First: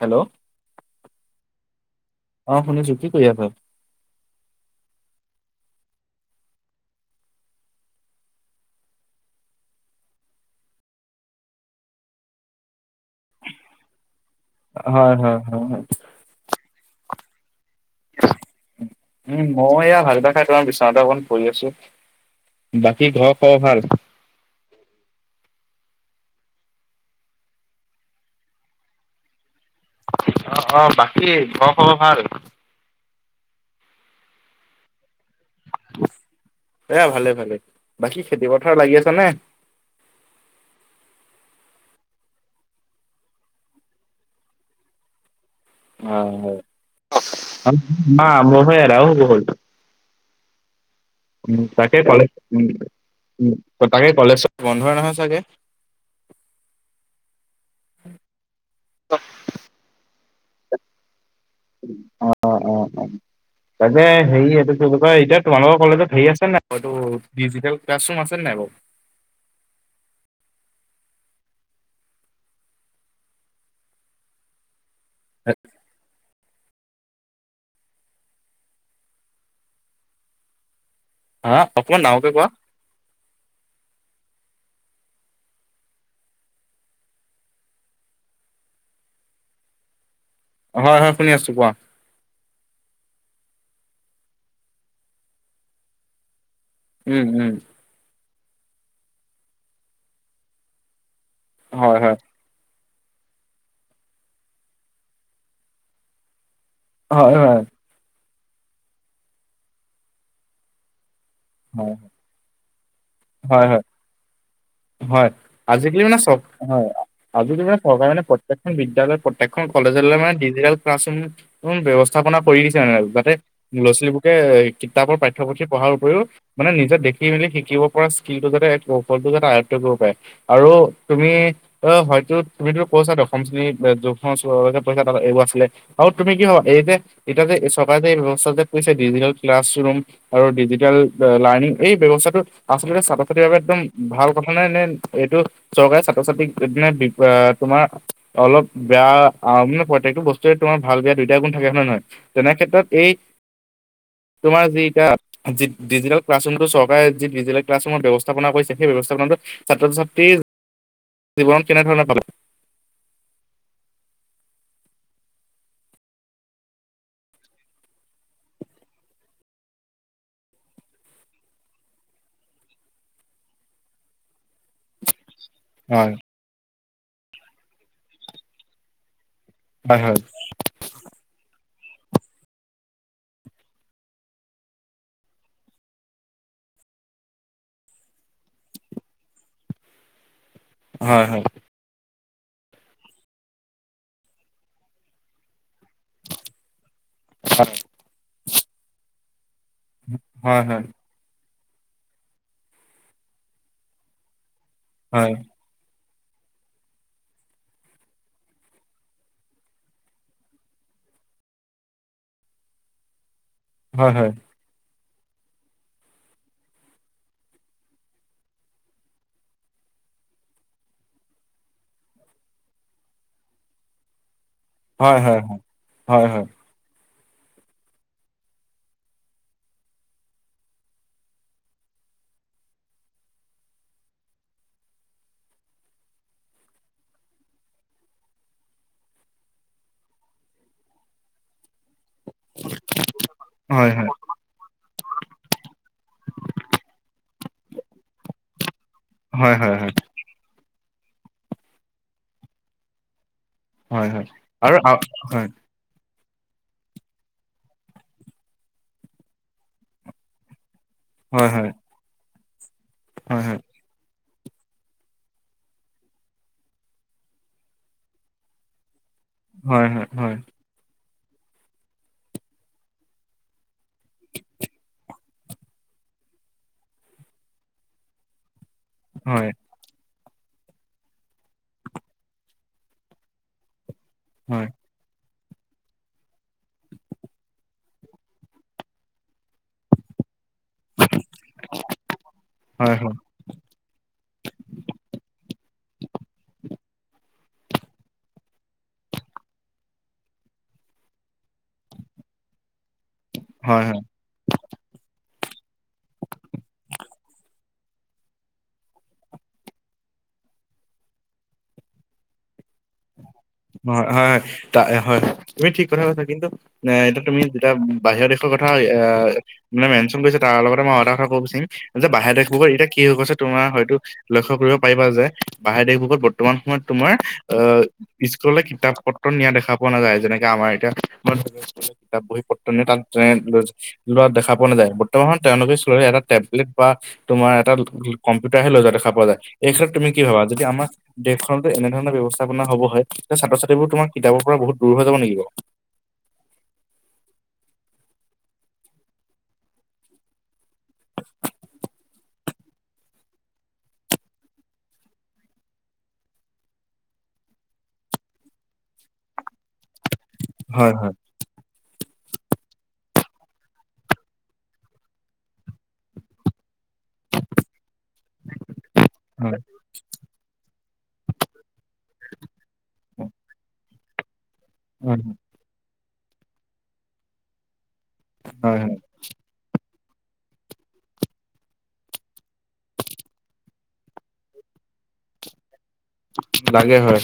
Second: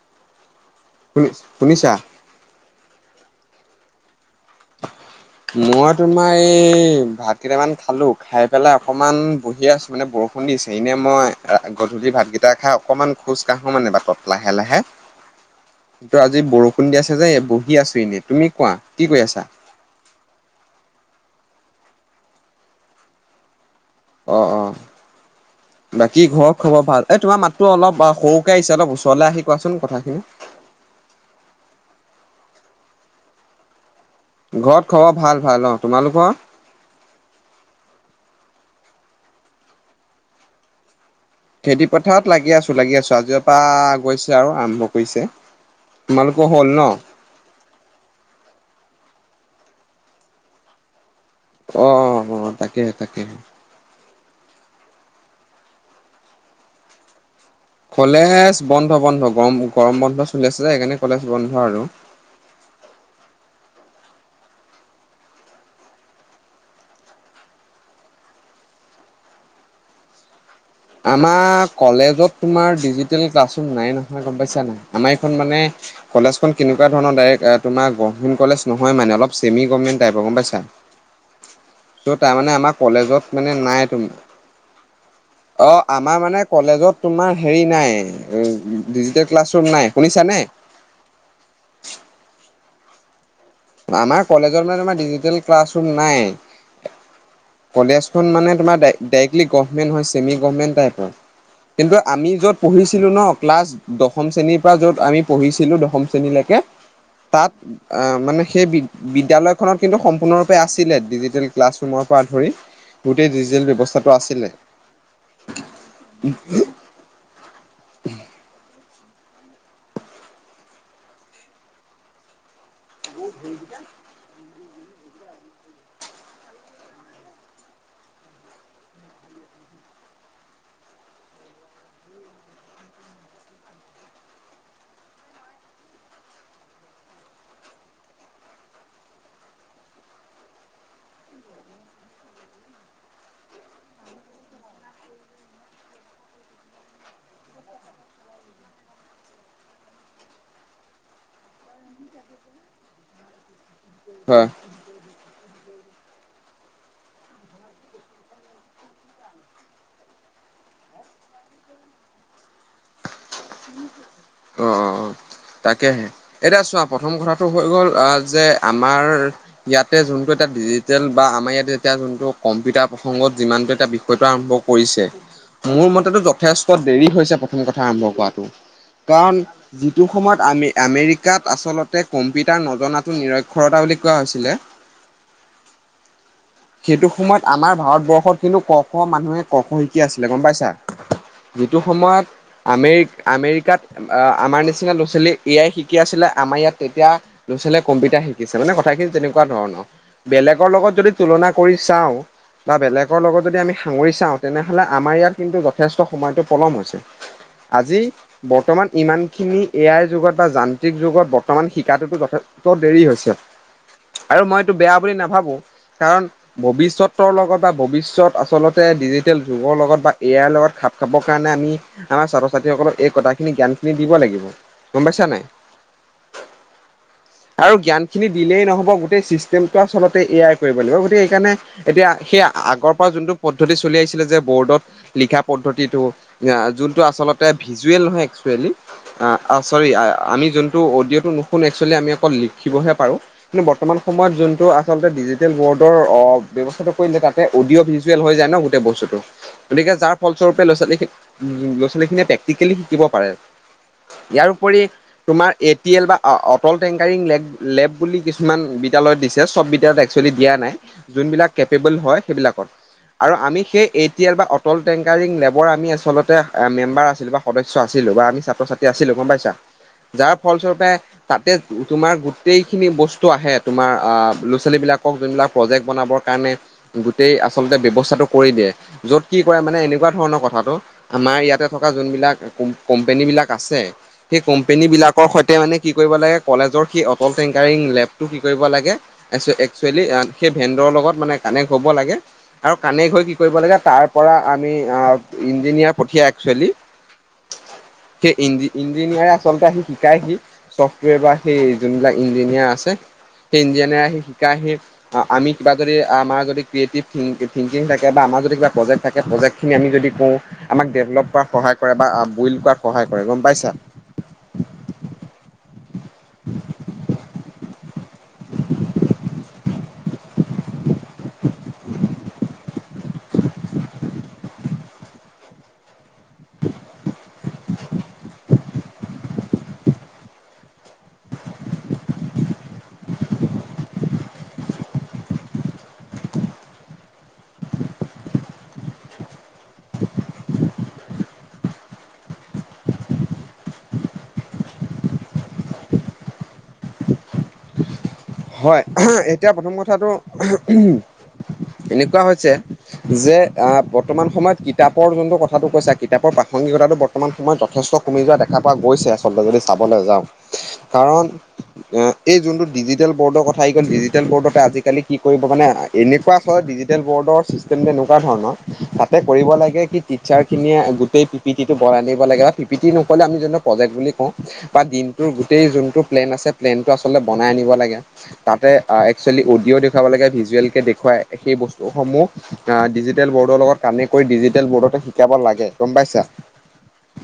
Hello. শুনি-শুনিছা? অ' শুনিছোঁ। কি কৰি আছা? মই তোমাৰ এই ভাত কেইটামান খালোঁ খাই পেলাই অকমান বহি আছোঁ মানে বৰষু খুন্দিছে, এনেই মই গধূলি ভাতকেইটা খাই অকমান খোজ কাঢ়ো মানে বাটত। লাহে লাহে। হয় হয়। হয় হয় কিন্তু আজি বৰষুণ দি আছে যে বহি আছোঁ এনেই। তুমি কোৱা কি কৈ আছা? উম, মই এয়া [unintelligible] খাই তোমাৰ বিচনাতে অকণ পৰি আছোঁ। বাকী ঘৰৰ খবৰ ভাল? অ', অ'। [inaudible] বাকী ঘৰৰ খবৰ ভাল। এই তোমাৰ মাতটো অলপ সৰুকৈ আহিছে অলপ ওচৰলৈ আহি কোৱাচোন কথাখিনি। অ', অ' বাকী ঘৰৰ খবৰ ভাল? ঘৰত খবৰ ভাল ভাল অ', তোমালোকৰ? এ, ভালে ভালে। বাকী খেতি পথাৰ লাগি আছা নে? খেতি পথাৰত লাগি আছোঁ লাগি আছোঁ, আজিৰ পৰা গৈছে আৰু আৰম্ভ কৰিছে। অ' তোমালোকৰ হয়। হ'ল ন? [unintelligible] এদায় হ'বৰ হ'ল। উ, অ তাকেই কলেজ অ অ তাকে তাকে উ, তাকেই কলেজ বন্ধই নহয় চাগে? কলেজ বন্ধ বন্ধ গৰম গৰম বন্ধ চলি আছে যে সেইকাৰণে কলেজ বন্ধ আৰু। অ', অ', অ'। তাকে হেৰি, এইটো কি বুলি কয়? এতিয়া তোমালোকৰ কলেজত হেৰি আছে নাই, এইটো ডিজিটেল ক্লাছৰুম আছে নাই বাৰু? আমাৰ কলেজত, তোমাৰ ডিজিটেল ক্লাছৰুম, নাই নহয়, গম পাইছা নাই। আমাৰ এইখন মানে, কলেজখন কেনো কোৱা ধৰণৰ, ডাইৰেক্ট তোমাৰ গভৰ্মেন্ত কলেজ নহয় মানে, অলপ ছেমিগভৰ্মেন্ত টাইপৰ, গম পাইছা। [unintelligible] ত' তাৰমানে, আমাৰ কলেজত মানে নাই। অ', আমাৰ মানে, কলেজত তোমাৰ হেৰি নাই। উম, ডিজিটেল ক্লাছ ৰুম নাই, শুনিছানে। হয়, হয়, শুনি আছোঁ, কোৱা। আমাৰ কলেজত, মানে তোমাৰ ডিজিটেল ক্লাছৰুম নাই। উম, উম। কলেজখন মানে তোমাৰ ডাইৰেক্টলি, গভমেণ্ট নহয়, ছেমি গভমেণ্ট টাইপৰ, কিন্তু হয় হয় আমি য'ত পঢ়িছিলোঁ ন, ক্লাছ দশম শ্ৰেণীৰ পৰা য'ত আমি পঢ়িছিলোঁ, দশম শ্ৰেণীলৈকে। হয় তাত হয় আহ, মানে সেই বিদ্যালয়খনত কিন্তু সম্পূৰ্ণৰূপে আছিলে ডিজিটেল হয় ক্লাছৰুমৰ পৰা ধৰি গোটেই ডিজিটেল হয়, হয়, ব্যৱস্থাটো আছিলে হয়, আজিকালি মানে চব, হয়। আজিৰ দিনত চৰকাৰে মানে, প্ৰত্যেকখন বিদ্যালয়, প্ৰত্যেখন কলেজ মানে ডিজিতেল ক্লাছ ৰোম ব্যৱস্থাপনা কৰি দিছে মানে আৰু যাতে ল'ৰা-ছোৱালীবোৰে এ কিতাপৰ পাঠ্যপুথি পঢ়াৰ উপৰিও, মানে নিজে দেখি-মেলি শিকিব পোৰা স্কিলটো যাতে, কৌশলটো যাতে, আয়ত্ব কৰিব পাৰে, আৰু তুমি অ', হয়তো, তুমিতো কৈছা দশম শ্ৰণীৰ [unintelligible] আৰু তুমি কি ভাবা, এই যে, এতিয়া যে, চৰকাৰে যে, এই ব্যৱস্থা কৰিছে ডিজিটেল ক্লাছ ৰোম আৰু ডিজিটেল লাৰ্ণিং, এই ব্যৱস্থাটো আচলতে ছাত্ৰ-ছাত্ৰী বাবে একদম ভাল কথা নাই নে, এইটো চৰকাৰে ছাত্ৰ ছাত্ৰীক দিনে, তোমাৰ অলপ বেয়া মানে, প্ৰত্যেকটো বস্তুয়ে তোমাৰ, ভাল, বেয়া দুইটা গুণ থাকে হয় নে নহয়। তেনে ক্ষেত্ৰত এই হয় তোমাৰ যি এতিয়া, যি ডিজিটেল ক্লাছ ৰুমটো, চৰকাৰে যি ডিজিটেল ক্লাছৰুমৰ ব্যৱস্থাপনা কৰিছে, সেই ব্যৱস্থাপনাতো ছাত্ৰ-ছাত্ৰী জীৱনত কেনেধৰণে পালে। [inaudible] অ', অ', অ'। তাকেহে, এতিয়া চোৱা প্ৰথম কথাটো হৈ গ'ল, আহ যে আমাৰ ইয়াতে যোনটো এটা, ডিজিটেল বা আমাৰ ইয়াত এতিয়া যোনটো কম্পিউটাৰ প্ৰসংগত যিমানটো এটা টো আৰম্ভ কৰিছে [inaudible] মোৰ মতেতো যথেষ্ট দেৰি হৈছে, প্ৰথম কথা আৰম্ভ কৰাটো। কাৰণ হয় সেইটো সময়ত আমে আমেৰিকাত আচলতে, কম্পিউটাৰ নজনাটো নিৰক্ষৰতা বুলি কোৱা হৈছিলে। সেইটো সময়ত আমাৰ ভাৰতবৰ্ষত কিন্তু ক, খ মানুহে ক, খ শিকি আছিলে, গম পাইছা। হয়, হয়। যিটো সময়ত আমেৰি আমেৰিকাত আমাৰ নিচিনা ল'ৰা-ছোৱালী এয়াই শিকি আছিলে, আমাৰ ইয়াত তেতিয়া ল'ৰা-ছোৱালীয়ে কম্পিউটাৰ শিকিছে, মানে কথাখিনি তেনেকুৱা ধৰণৰ, হয় বেলেগৰ হয় লগত যদি তুলনা কৰি চাওঁ, বা বেলেগৰ লগত যদি আমি সাঙৰি চাওঁ, তেনেহ'লে আমাৰ ইয়াত হয় কিন্তু, যথে যথেষ্ট সময়টো পলম হৈছে আজি। বৰ্তমান ইমানখিনি এ আই যুগত বা যান্ত্ৰিক যুগত বৰ্তমান শিকাটোতো যথেষ্ট ত দেৰি হৈছে হয় আৰু মইটো বেয়া বুলি নাভাবোঁ কাৰণ ভৱিষ্যতৰ লগত বা ভৱিষ্যত আচলতে ডিজিটেল যুগৰ লগত বা এ আইৰ লগত খাপ খাবৰ কাৰণে আমি আমাৰ ছাত্ৰ ছাত্ৰীসকলক এই কথাখিনি জ্ঞান খিনি দিব লাগিব। গম হয় পাইছা হয় নাই। হয় হয় হয় আৰু জ্ঞানখিনি দিলেই নহ'ব গোটেই চিষ্টেমটো আচলতে এ আই লাগিব গতিকে সেইকাৰণে এতিয়া সেই আগৰ পৰা যোনটো পদ্ধতি চলি আহিছিলে যে বৰ্ডত লিখা পদ্ধতিটো যোনটো আচলতে ভিজুৱেল নহয় একচুৱেলি। অ অ চৰি আমি যোনটো অডিঅটো নুশুনোঁ একচলি আমি লিখি বহে পাৰো কিন্তু হয় বৰ্তমান সময়ত যোনটো আচলতে ডিজিটেল ৱৰ্ল্ডৰ ব্যৱস্থাটো কৰিলে তাতে অডিঅ' ভিজুৱেল হৈ যায় ন গোটেই বস্তুটো হয় হয় হয় হয় গতিকে যাৰ ফলস্বৰূপে ল'ৰা ছোৱালী' লৰা ছোৱালী খিনিয়েই পিচটিকেলি শিকিব পাৰে। হয় হয় হয় ইয়াৰ আৰু ওপৰি হয় হয় তোমাৰ এ এলটিল বা অটল টেংকাৰিং লে লেব বুলি কিছুমান বিদ্যালয় দিছে চব বিদ্যালয়ত এক্সুৱালি দিয়া নাই যোনবিলাক কেপেবল হয় সেইবিলাকত আৰু হয় আমি সেই টেল বা অটল টেংকাৰিং লেবৰ আমি আচলতে মেম্বাৰ আছিলো বা সদস্য আছিলোঁ বা আমি ছাত্ৰ ছাত্ৰী আছিলো গম পাইছা। হয় হয় যাৰ হয় ফলস্বৰূপে তাতে তোমাৰ গোটেই খিনি বস্তু আহে তোমাৰ আ ল'ৰা ছোৱালী বিলাক যোনবিলাক প্ৰজেক্ট বনাবৰ কাৰণে গোটেই আচলতে ব্যৱস্থাটো কৰি দিয়ে। য'ত কি হয়। কৰে মানে এনেকুৱা ধৰণৰ কথাটো আমাৰ ইয়াতে থকা যোনবিলাক কোম্পনী বিলাক আছে সেই হয়, কোম্পনী বিলাক সৈতে মানে কি কৰিব লাগে কলেজৰ সেই অটল টেংকাৰিং লেব টো কি কৰিব লাগে একজুৱেলি সেই ভেডৰ লগত মানে কানেক্ট হব লাগে আৰু কানেক্ট হয় কিনে কি কৰিব লাগে তাৰ পৰা আমি ইঞ্জিনিয়াৰ পঠিয়াই একচুৱেলি সেই ইঞ্জি ইঞ্জিনিয়াৰে আচলতে আহি শিকাইহি। চফ্টৱেৰ বা সেই যোনবিলাক ইঞ্জিনিয়াৰ আছে সেই হয়, হয়। ইঞ্জিনিয়াৰ আহি শিকাই আহি। আমি কিবা যদি আমাৰ যদি ক্ৰিয়েটিভং থিংকিং থাকে বা আমাৰ যদি কিবা প্ৰজেক্ট থাকে প্ৰজেক্টখিনি আমি যদি কওঁ আমাক ডেভলপ কৰাত সহায় কৰে বা বইল্ড কৰাত সহায় কৰে গম পাইছা। হয়, হয়, হয়, হয় তুমি ঠিক কথা কৈছা কিন্তু এইটো তুমি যেতিয়া বাহিৰৰ দেশৰ কথা এ মানে মেনশ্যন কৰিছে তাৰ লগতে মই এটা কথা ক'ব বিচাৰিম যে বাহিৰৰ দেশ বোৰৰ এতিয়া কি হৈ গৈছে তোমাৰ হয়তো লক্ষ্য কৰিব পাৰিবা যে বাহিৰৰ দেশ বোৰত বৰ্তমান সময়ত তোমাৰ আহ, স্কুললৈ কিতাপ পত্ৰ নিয়া দেখা পোৱা নাযায় যেনেকে আমাৰ এতিয়া [inaudible] লোৱা দেখা পোৱা নাযায় বৰ্তমান তেওঁলোকে চোৱা এটা টেবলেট বা তোমাৰ এটা কম্পিউটাৰ হে লৈ যোৱা দেখা পোৱা যায় এই ক্ষেত্ৰত তুমি কি ভাবা যদি আমাৰ দেশখনতো এনেধৰণৰ ব্যৱস্থাপনা হব হয় যে ছাত্ৰ ছাত্ৰীবোৰ তোমাৰ কিতাপৰ পৰা বহুত দূৰ হৈ যাব নেকি? হয় এতিয়া প্ৰথম কথাটো এনেকুৱা হৈছে যে আহ বৰ্তমান সময়ত কিতাপৰ যোনটো কথাটো কৈছা কিতাপৰ প্ৰাসংগিকতাটো বৰ্তমান বৰ্তমান সময় যথেষ্ট কমি যোৱা দেখা পোৱা গৈছে আচলতে যদি চাবলৈ যাওঁ। হয় হয় কাৰণ এ এই যোনটো ডিজিট ডিজিটেল বৰ্ড কথা আহি গল ডিজিটেল বৰ্ডতে আজিকালি কি কৰিব মানে এনেকুৱা হয় ডিজিটেল বৰ্ডৰ চিষ্টেম তেনেকুৱা ধৰণৰ তাতে কৰিব হয় লাগে কি টিচাৰ খিনিয়ে গোটেই পি পি টো বনাই নিব লাগে বা পি পি টি নক'লে আমি যোনটোক প্ৰজেক্ট বুলি কওঁ বা হয় দিনটোৰ গোটেই যোনটো প্লেন আছে প্লেনটো আচলতে বনাই আনিব লাগে তাতে হয় হয় একচোৱেলী অডিঅ' দেখুৱাব লাগে ভিজুৱেলকে দেখুৱাই সেই বস্তুসমূহ ডিজিটেল বৰ্ডৰ লগত কানেক্ট কৰি ডিজিটেল বৰ্ডতে শিকাব লাগে গম পাইছা। লাগে হয়।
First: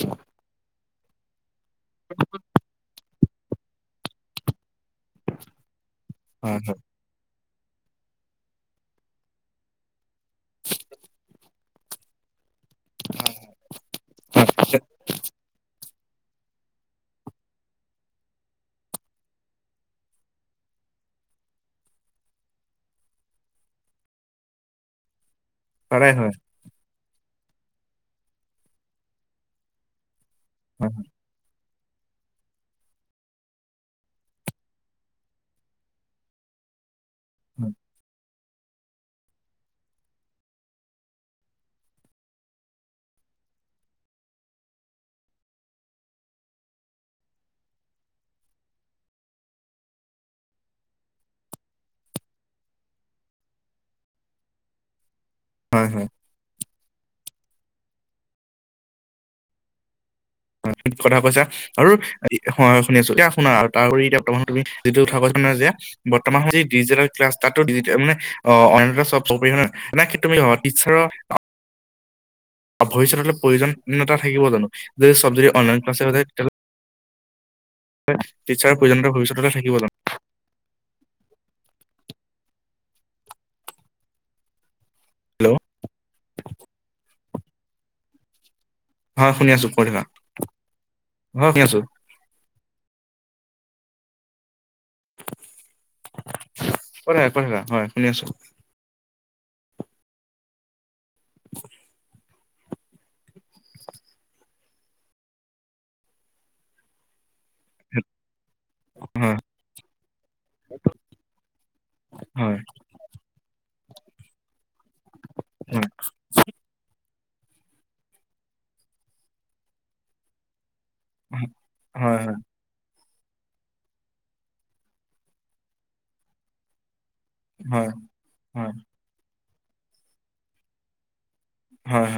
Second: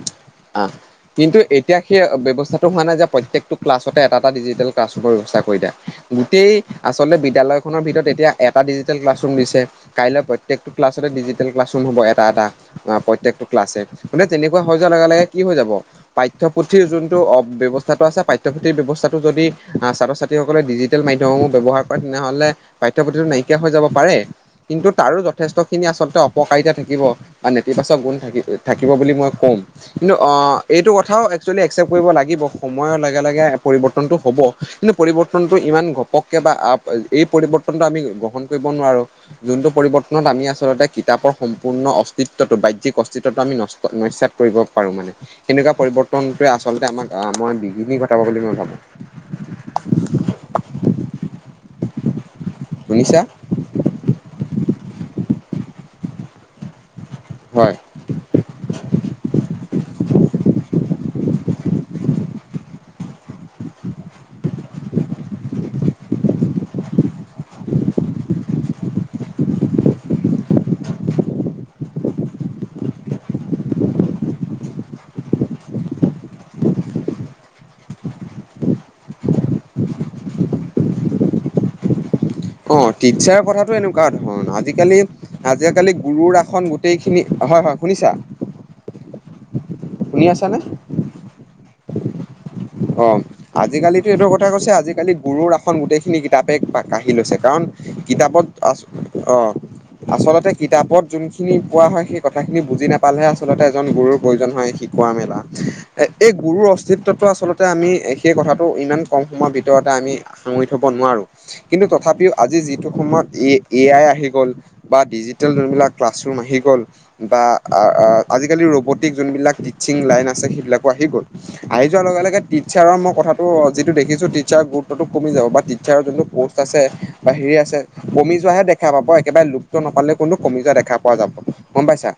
আহ কিন্তু এতিয়া সেই ব্যৱস্থা টো মানে যে প্ৰত্যেকটো ক্লাছতে এটা এটা ডিজিটেল ক্লাছ [unintelligible] গোটেই হয় হয় আচলতে বিদ্যালয়খনৰ ভিতৰত এতিয়া এটা ডিজিটেল ক্লাছ ৰুম দিছে। কাইলৈ প্ৰত্যেকটো ক্লাছতে ডিজিটেল ক্লাছ ৰুম হ'ব এটা এটা। অ প্ৰত্যকটো ক্লাছে মানে তেনেকুৱা হৈ যোৱা লগে লগে কি হৈ যাব পাঠ্যপুথিৰ যোনটো অ ব্যৱস্থাটো আছে পাঠ্যপুথিৰ ব্যৱস্থাটো যদি আহ ছাত্ৰ ছাত্ৰী। সকলে ডিজিটেল মাধ্যমসমূহ ব্যৱহাৰ কৰে তেনেহলে পাঠ্যপুথিটো নাইকিয়া হৈ যাব পাৰে। কিন্তু তাৰো যথেষ্ট খিনি তাৰে আচলতে হয় অপকাৰিতা থাকিব বা নেতিবাচক গুণ থাকিব বুলি মই ক'ম, কিন্তু এইটো হয় কথাও একচুৱেলি একচেপ্ট কৰিব লাগিব সময়ৰ লগে লগে পৰিৱৰ্তনটো হ'ব। কিন্তু পৰিৱৰ্তনটো ইমান ঘপককে বা এই হয় পৰিৱৰ্তনটো আমি গ্ৰহন কৰিব নোৱাৰো। যোনটো পৰিৱৰ্তনত আমি আচলতে কিতাপৰ সম্পূৰ্ণ অস্তিত্বটো বাহ্যিক অস্তিত্বটো আমি নষ্ট সমস্যাত পৰিব পাৰো মানে। সেনেকুৱা পৰিৱৰ্তনটোৱে আচলতে আমাক মই বিঘিনি ঘটাব বুলি মই ভাবো। [unintelligible] শুনিছা? হয় হয়। হয়। অঁ ঠিক কথা কৈছা। আৰু হয় হয় শুনি আছো এতিয়া শুনা আৰু তাৰ উপৰি এতিয়া মানে তুমি যিটো [unintelligible] কথা কৈছা যে বৰ্তমান যি ডিজিটেল ক্লাছ তাতো [unintelligible] ভৱিষ্যত প্ৰয়োজনীয়তা থাকিব জানো যদি চব যদি অনলাইন ক্লাছে হৈ থাকে তেতিয়াহলে টিচাৰ প্ৰয়জনীয়তা ভৱিষ্যতলে থাকিব জানো? অ টিচাৰ কথাটো এনেকুৱা ধৰণৰ আজিকালি হেল্ল' আজিকালি গুৰুৰ আসন গোটেইখিনি হয়, হয়, শুনিছা? হয় শুনি আছোঁ কৈ থাকা শুনি আছা নে? অ শুনি আছোঁ। অ আজিকালিতো এইটো কথা কৈছে আজিকালি আজিকালি গুৰুৰ আসন গোটেইখিনি কিতাপে কৈ কাঢ়ি থাকা লৈছে কৈ থাকা কাৰণ হয় শুনি আছো কিতাপত অঁ আচলতে কিতাপত যোনখিনি পোৱা হয়, সেই কথাখিনি বুজি নাপালেহে আচলতে এজন গুৰুৰ প্ৰয়োজন হয় শিকোৱা মেলা। এ' এই গুৰুৰ অস্তিত্বটো আচলতে আমি সেই কথাটো ইমান কম হয় সময়ৰ ভিতৰত ভিতৰতে আমি সাঙুৰি থব নোৱাৰো। কিন্তু তথাপিও হয় আজি যিটো সময়ত এ আই আহি গ'ল বা হয়, ডিজিটেলবিলাক ক্লাছ- আহি গ'ল বা আহ আজিকালি ৰবতিন যোন বিলাক টিছং লাইন আছে সেইবিলাক- আহি গ'ল। হয়, আহি যোৱাৰ হয়, লগে-লগে। টিচাৰৰ মই কথাটো যিটো দেখিছো টিচাৰৰ গুৰুত্বটো কমি যাব বা টিচাৰৰ যোনটো প'ষ্ট আছে। বাহিৰে আছে হয়, কমি যোৱাহে হয়, দেখা পাব। একেবাৰে লুপটো নাপালেও কোনো কমি যোৱা দেখা পোৱা যাব। গম হয়, পাইছা।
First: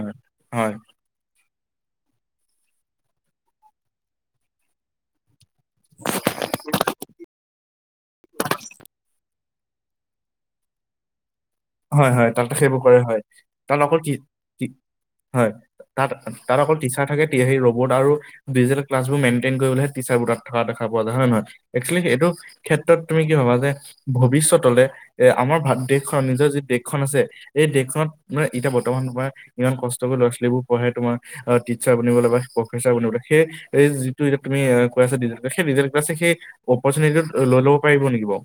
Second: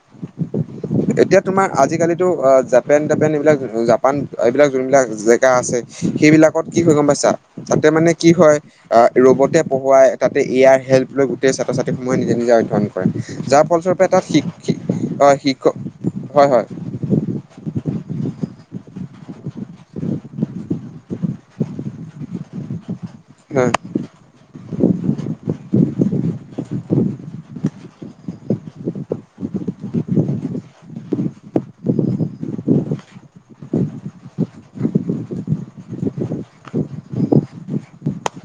হয়, এতিয়া- তোমাৰ আজিকালিটো অহ', - জাপেন-তাপেন এইবিলাক জাপান এইবিলাক যোনবিলাক- শিকা আছে। সেইবিলাকত কি হয় গম পাইছা, তাতে মানে কি হয় আ ৰবতে পঢ়ৱাই তাতে এয়াৰ হেল্প লৈ গোটেই হয়, ছাত্ৰ-ছাত্ৰীসমূহে হয়, তাত নিজে-নিজে সেইবোৰ অধ্যয়ন কৰে। হয়। যাৰ অকল ফলস্বৰূপে কি তাত শি কি শিক অহ হয়, শিক্ষক তাত হয় তাত হয়। অকল টিচাৰ থাকে এতিয়া সেই ৰবট আৰু ডিটেল ক্লাছৰোম মেণ্টেইন কৰিবলেহে টিচাৰবোৰক থকা দেখা পোৱা যায়। হয় নে নহয় একচলি এইটো ক্ষেত্ৰত তুমি কি ভবা যে হয় ভৱিষ্যত'লে এ আমাৰ ভাৰত দেশখন নিজৰ যি দেশখন আছে এই দেশখনত মানে এতিয়া বৰ্তমান সময় ইমান কষ্ট কৰি ল'ৰা-ছোৱালীবোৰ পঢ়াই তোমাৰ অহ' টিচাৰ বনিবলে বা প্ৰফেচাৰ বনিবলে সেই এই যিটো এতিয়া তুমি কৈ আছা ডিজিটেল সেই ডিজিটেল ক্লাছে সেই অপ'চনিতিটো লৈ ল'ব পাৰিব নেকি বাও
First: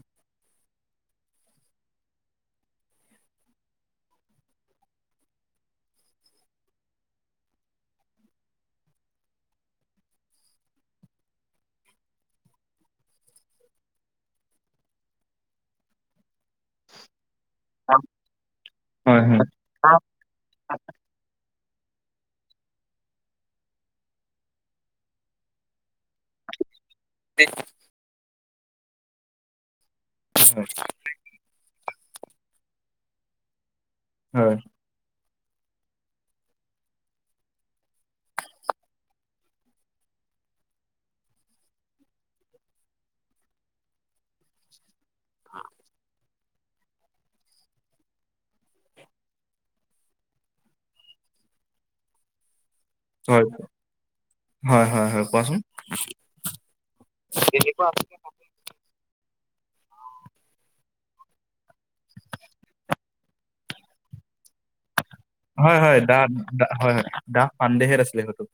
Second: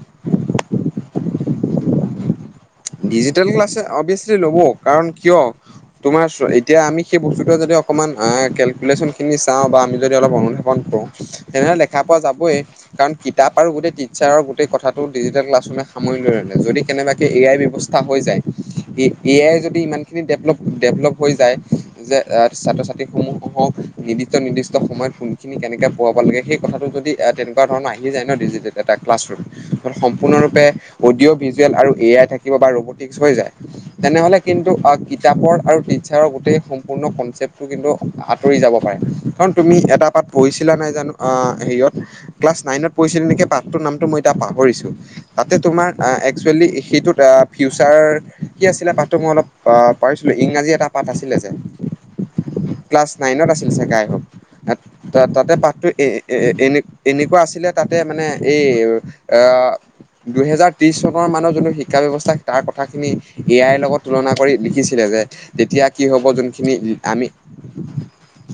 ডিজিটেল ক্লাছে অব্যেচলি ল'ব, কাৰণ কিয় তোমাৰ এতিয়া আমি সেই বস্তুটো যদি অকমান কেলকুলেশ্যন খিনি চাওঁ বা আমি যদি অলপ অনুমান কৰো তেনেহ'লে দেখা পোৱা যাবই। কাৰণ কিতাপ আৰু গোটেই টিচাৰৰ গোটেই কথাটো ডিজিটেল ক্লাছৰুমে সামৰি লৈ আনে। যদি কেনেবাকে এ আই ব্যবস্থা হৈ যায় হয় এ হয় আই যদি ইমানখিনি ডেভলপ-ডেভলপ হৈ যায়। যে ছাত্ৰ-ছাত্ৰী সমূহক নিৰ্দিষ্ট নিৰ্দিষ্ট সময়ত কোনখিনি কেনেকে পোৱাব লাগে সেই কথাটো যদি এ তেনেকুৱা ধৰণৰ আহি যায় ন ডিজিটেল এটা ক্লাছ ৰুম। সম্পূৰ্ণৰূপে অডিঅ ভিজুৱেল আৰু এ আই থাকিব বা ৰুবোটিচ হৈ যায় তেনেহ'লে হয় কিন্ত কিতাপৰ আৰু টিচাৰৰ গোটেই সম্পূৰ্ণ কনচেপ্টতো কিন্তু আঁতৰি যাব পাৰে। কাৰণ তুমি এটা পাত পঢ়িছিলা নাই জানো আ হেৰিয়ত ক্লাছ নাইনত পঢ়িছিলা নেকি পাঠটোৰ নামটো মই এতিয়া পাহৰিছো। তা'তে তোমাৰ এক্সচুৱেলি সেইটোত ফিউচাৰ কি আছিলে পাঠটো মই অলপ পাৰিছিলো ইংৰাজী এটা পাঠ আছিলে যে [inaudible] ক্লাছ নাইনত আছিল ছাগে আই স'প হয় হয় হয় হয় তা'তে কোৱাচোন পাঠটো এ এ এনে এনেকুৱা আছিলে তা'তে মানে এই আঁহ দুহেজাৰ ত্ৰিশ চনৰ মানৰ যোনটো শি ক্ষা ব্যৱস্থাক তাৰ কথাখিনি এ আইৰ লগত তুলনা কৰি লিখিছিলে যে। হয় তেতিয়া হয় কি দা হ'ব দা যোনখিনি হয় হয় আমি দাস পাণ্ডেহে আছিলে হয়তো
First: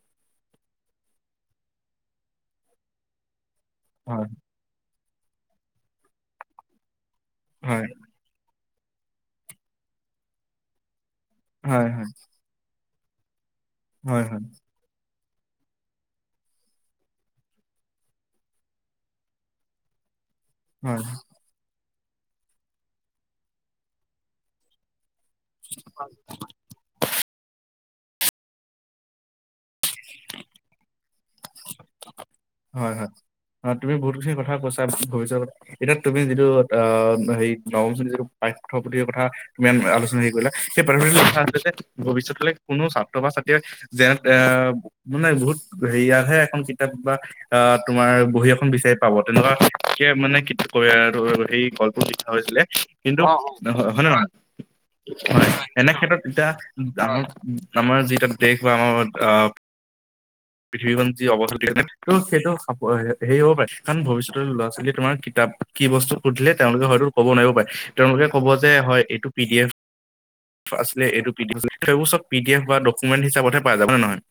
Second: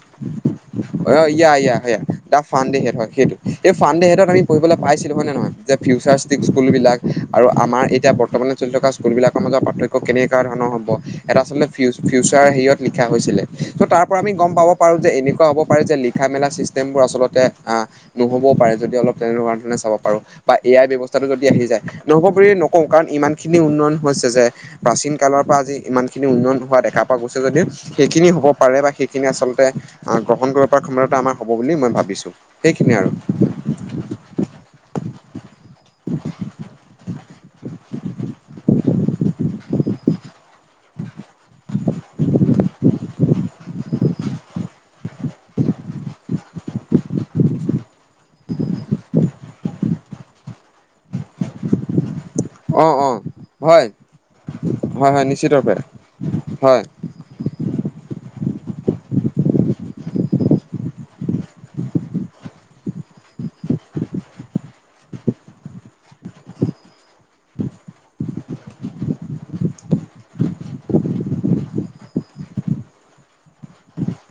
অহ' ইয়া ইয়া ইয়া দা ফানদেহেট হয় সেইটো এই ফানদেহেটক হয় আমি পঢ়িবলৈ পাইছিলো হয় নে নহয়। যে ফিউচাৰ ষ্টিক স্কুলবিলাক আৰু আমাৰ হয় এতিয়া ব ৰ্তমানে চলি থকা স্কুলবিলাকৰ মাজত পাৰ্থক্য কেনেকা ধৰণৰ হ'ব। এয়াত আচলতে হয় ফিউচ হয় ফিউচ চাৰ হেৰিয়ত লিখা হৈছিলে। ত' তাৰ পৰা হয় আমি হয় গম পাব পাৰো যে এনেকুৱা হ'ব পাৰে যে লিখা-মেলা চিষ্টেমবোৰ আচলতে আঁ নহবও পাৰে যদি অলপ তেনেকুৱা ধৰণে চাব পাৰো। বা এ আই হয় ব্যৱস্থাটো যদি আহি যায়। নহ'ব বুলি নকওঁ কাৰণ ইমান খিনি উন্নয়ন গৈছে যে প্ৰাচীন কালৰ পৰা আজি ইমান খিনি উন্নয়ন হোৱা দেখা পোৱা গৈছে যদিও সেইখিনি হ'ব পাৰে বা সেইখিনি আচলতে আহ গ্ৰহণ কৰিব পৰা ক্ষমতা আমাৰ হ'ব বুলি মই ভাবিছো। হয হয়। অহ তুমি বহুতখিনি কথা কৈছা ভৱিষ্যত এতিয়া তুমি যিটো আহ হেৰি নৱম শ্ৰেণী যিটো পাঠ্যপুথিয় কথা তুমি ইয়াত আলোচনা সেই কৰিলা, সেই পাঠ্যপুথিটো আছিল যে ভৱিষ্যতলে কোনো ছাত্ৰ বা ছাত্ৰীয়ে যেন এ মানে বহুত হেৰিয়াহে এখন কিতাপ বা আহ তোমাৰ বহী এখন বিচাৰি পাব তেনেকুৱা কে মানে কি কৰে আৰু এই ক লিখা হৈছিলে অ', অ'। কিন্তু হয় নে নহয় হয়, এনে ক্ষেত্ৰত এতিয়া হয়, [unintelligible] আমাৰ যি এতিয়া দেশ বা আমাৰ আহ, পৃথিৱীখন যি [unintelligible] ত' সেইটো হেৰি হ'ব পাৰে কাৰণ ভৱিষ্যতৰ ল'ৰা-ছোৱালীয়ে তোমাৰ কিতাপ কি বস্তু সুধিলে তেওঁলোকে হয়তো ক'ব নোৱাৰিব পাৰে, তেওঁলোকে ক'ব যে হয় এইটো পি ডি এফ আছিলে এইটো পি ডি এফ আছিলে, সেইবোৰ চব পি ডি এফ বা ডকুমেণ্ট হিচাপতহে পাই যাব হয় নে নহয়?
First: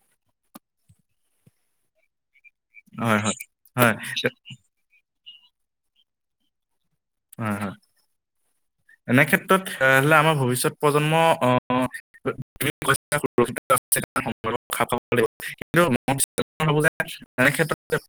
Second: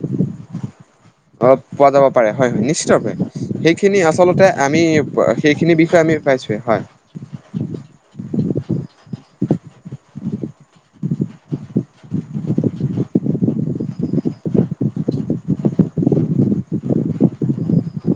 অ', পোৱা যাব পাৰে হয়, হয়, নিশ্চিত ৰূপে হয় সেই হয় হয় সেইখিনি আচলতে আমি সেইখিনি বিষয়ে আমি পাইছোঁৱেই হয়। হয়, হয়, এনে ক্ষেত্ৰত হ'লে আমাৰ ভৱিষ্যত প্ৰজন্ম [unintelligible] [unintelligible]